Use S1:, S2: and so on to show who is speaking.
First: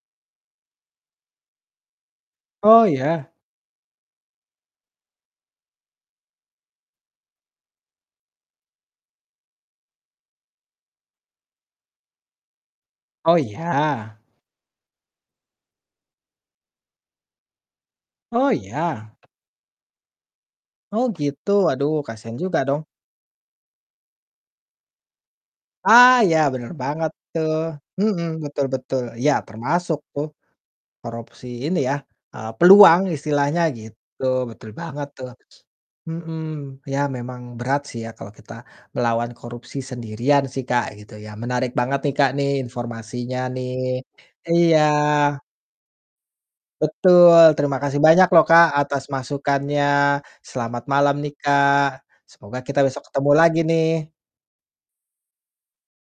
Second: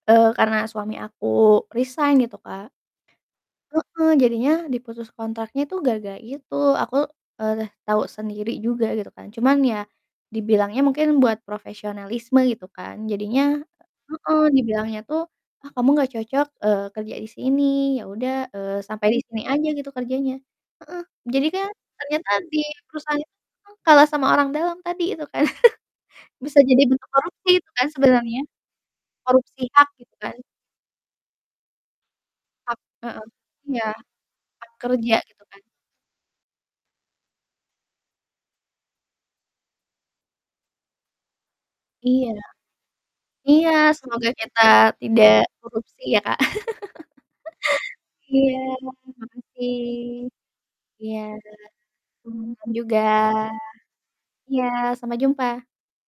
S1: Eee, karena suami aku resign gitu, Kak
S2: Oh, iya.
S1: Heeh. Jadinya diputus kontraknya tuh gara-gara itu. Aku, eee, tau sendiri juga gitu kan, cuman ya dibilangnya mungkin buat profesionalisme gitu kan,
S2: Oh,
S1: jadinya
S2: iya.
S1: heeh, dibilangnya tuh, "Ah, kamu gak cocok," eee, "kerja di sini. Ya udah,"
S2: Oh,
S1: eee, "sampai
S2: iya.
S1: di sini aja," gitu, "kerjanya." Heeh.
S2: Oh,
S1: Jadi
S2: gitu.
S1: kan
S2: Aduh
S1: ternyata
S2: kasihan juga
S1: di
S2: dong.
S1: perusahaan itu tuh kalah sama orang dalam tadi itu kan.
S2: Ah, iya
S1: Bisa
S2: benar
S1: jadi bentuk
S2: banget
S1: korupsi
S2: tuh.
S1: itu kan
S2: Mhm.
S1: sebenarnya.
S2: Betul betul. Iya
S1: Korupsi hak
S2: termasuk
S1: gitu
S2: tuh
S1: kan.
S2: korupsi ini ya, eee,
S1: Hak.
S2: peluang
S1: Heeh.
S2: istilahnya
S1: Iya.
S2: gitu, betul
S1: Hak
S2: banget
S1: kerja
S2: tuh.
S1: gitu kan.
S2: Mhm. Iya memang berat sih ya kalau kita ngelawan korupsi sendirian sih, Kak, gitu ya. Menarik banget nih,
S1: Iya.
S2: Kak, nih informasinya
S1: Iya.
S2: nih.
S1: Semoga kita
S2: Iya.
S1: tidak korupsi ya, Kak.
S2: Betul. Terima kasih banyak loh,
S1: Iya,
S2: Kak, atas
S1: makasih.
S2: masukannya. Selamat
S1: Iya.
S2: malam nih, Kak.
S1: Selamat
S2: Semoga
S1: malam
S2: kita
S1: juga.
S2: besok ketemu lagi nih.
S1: Iya sampai jumpa.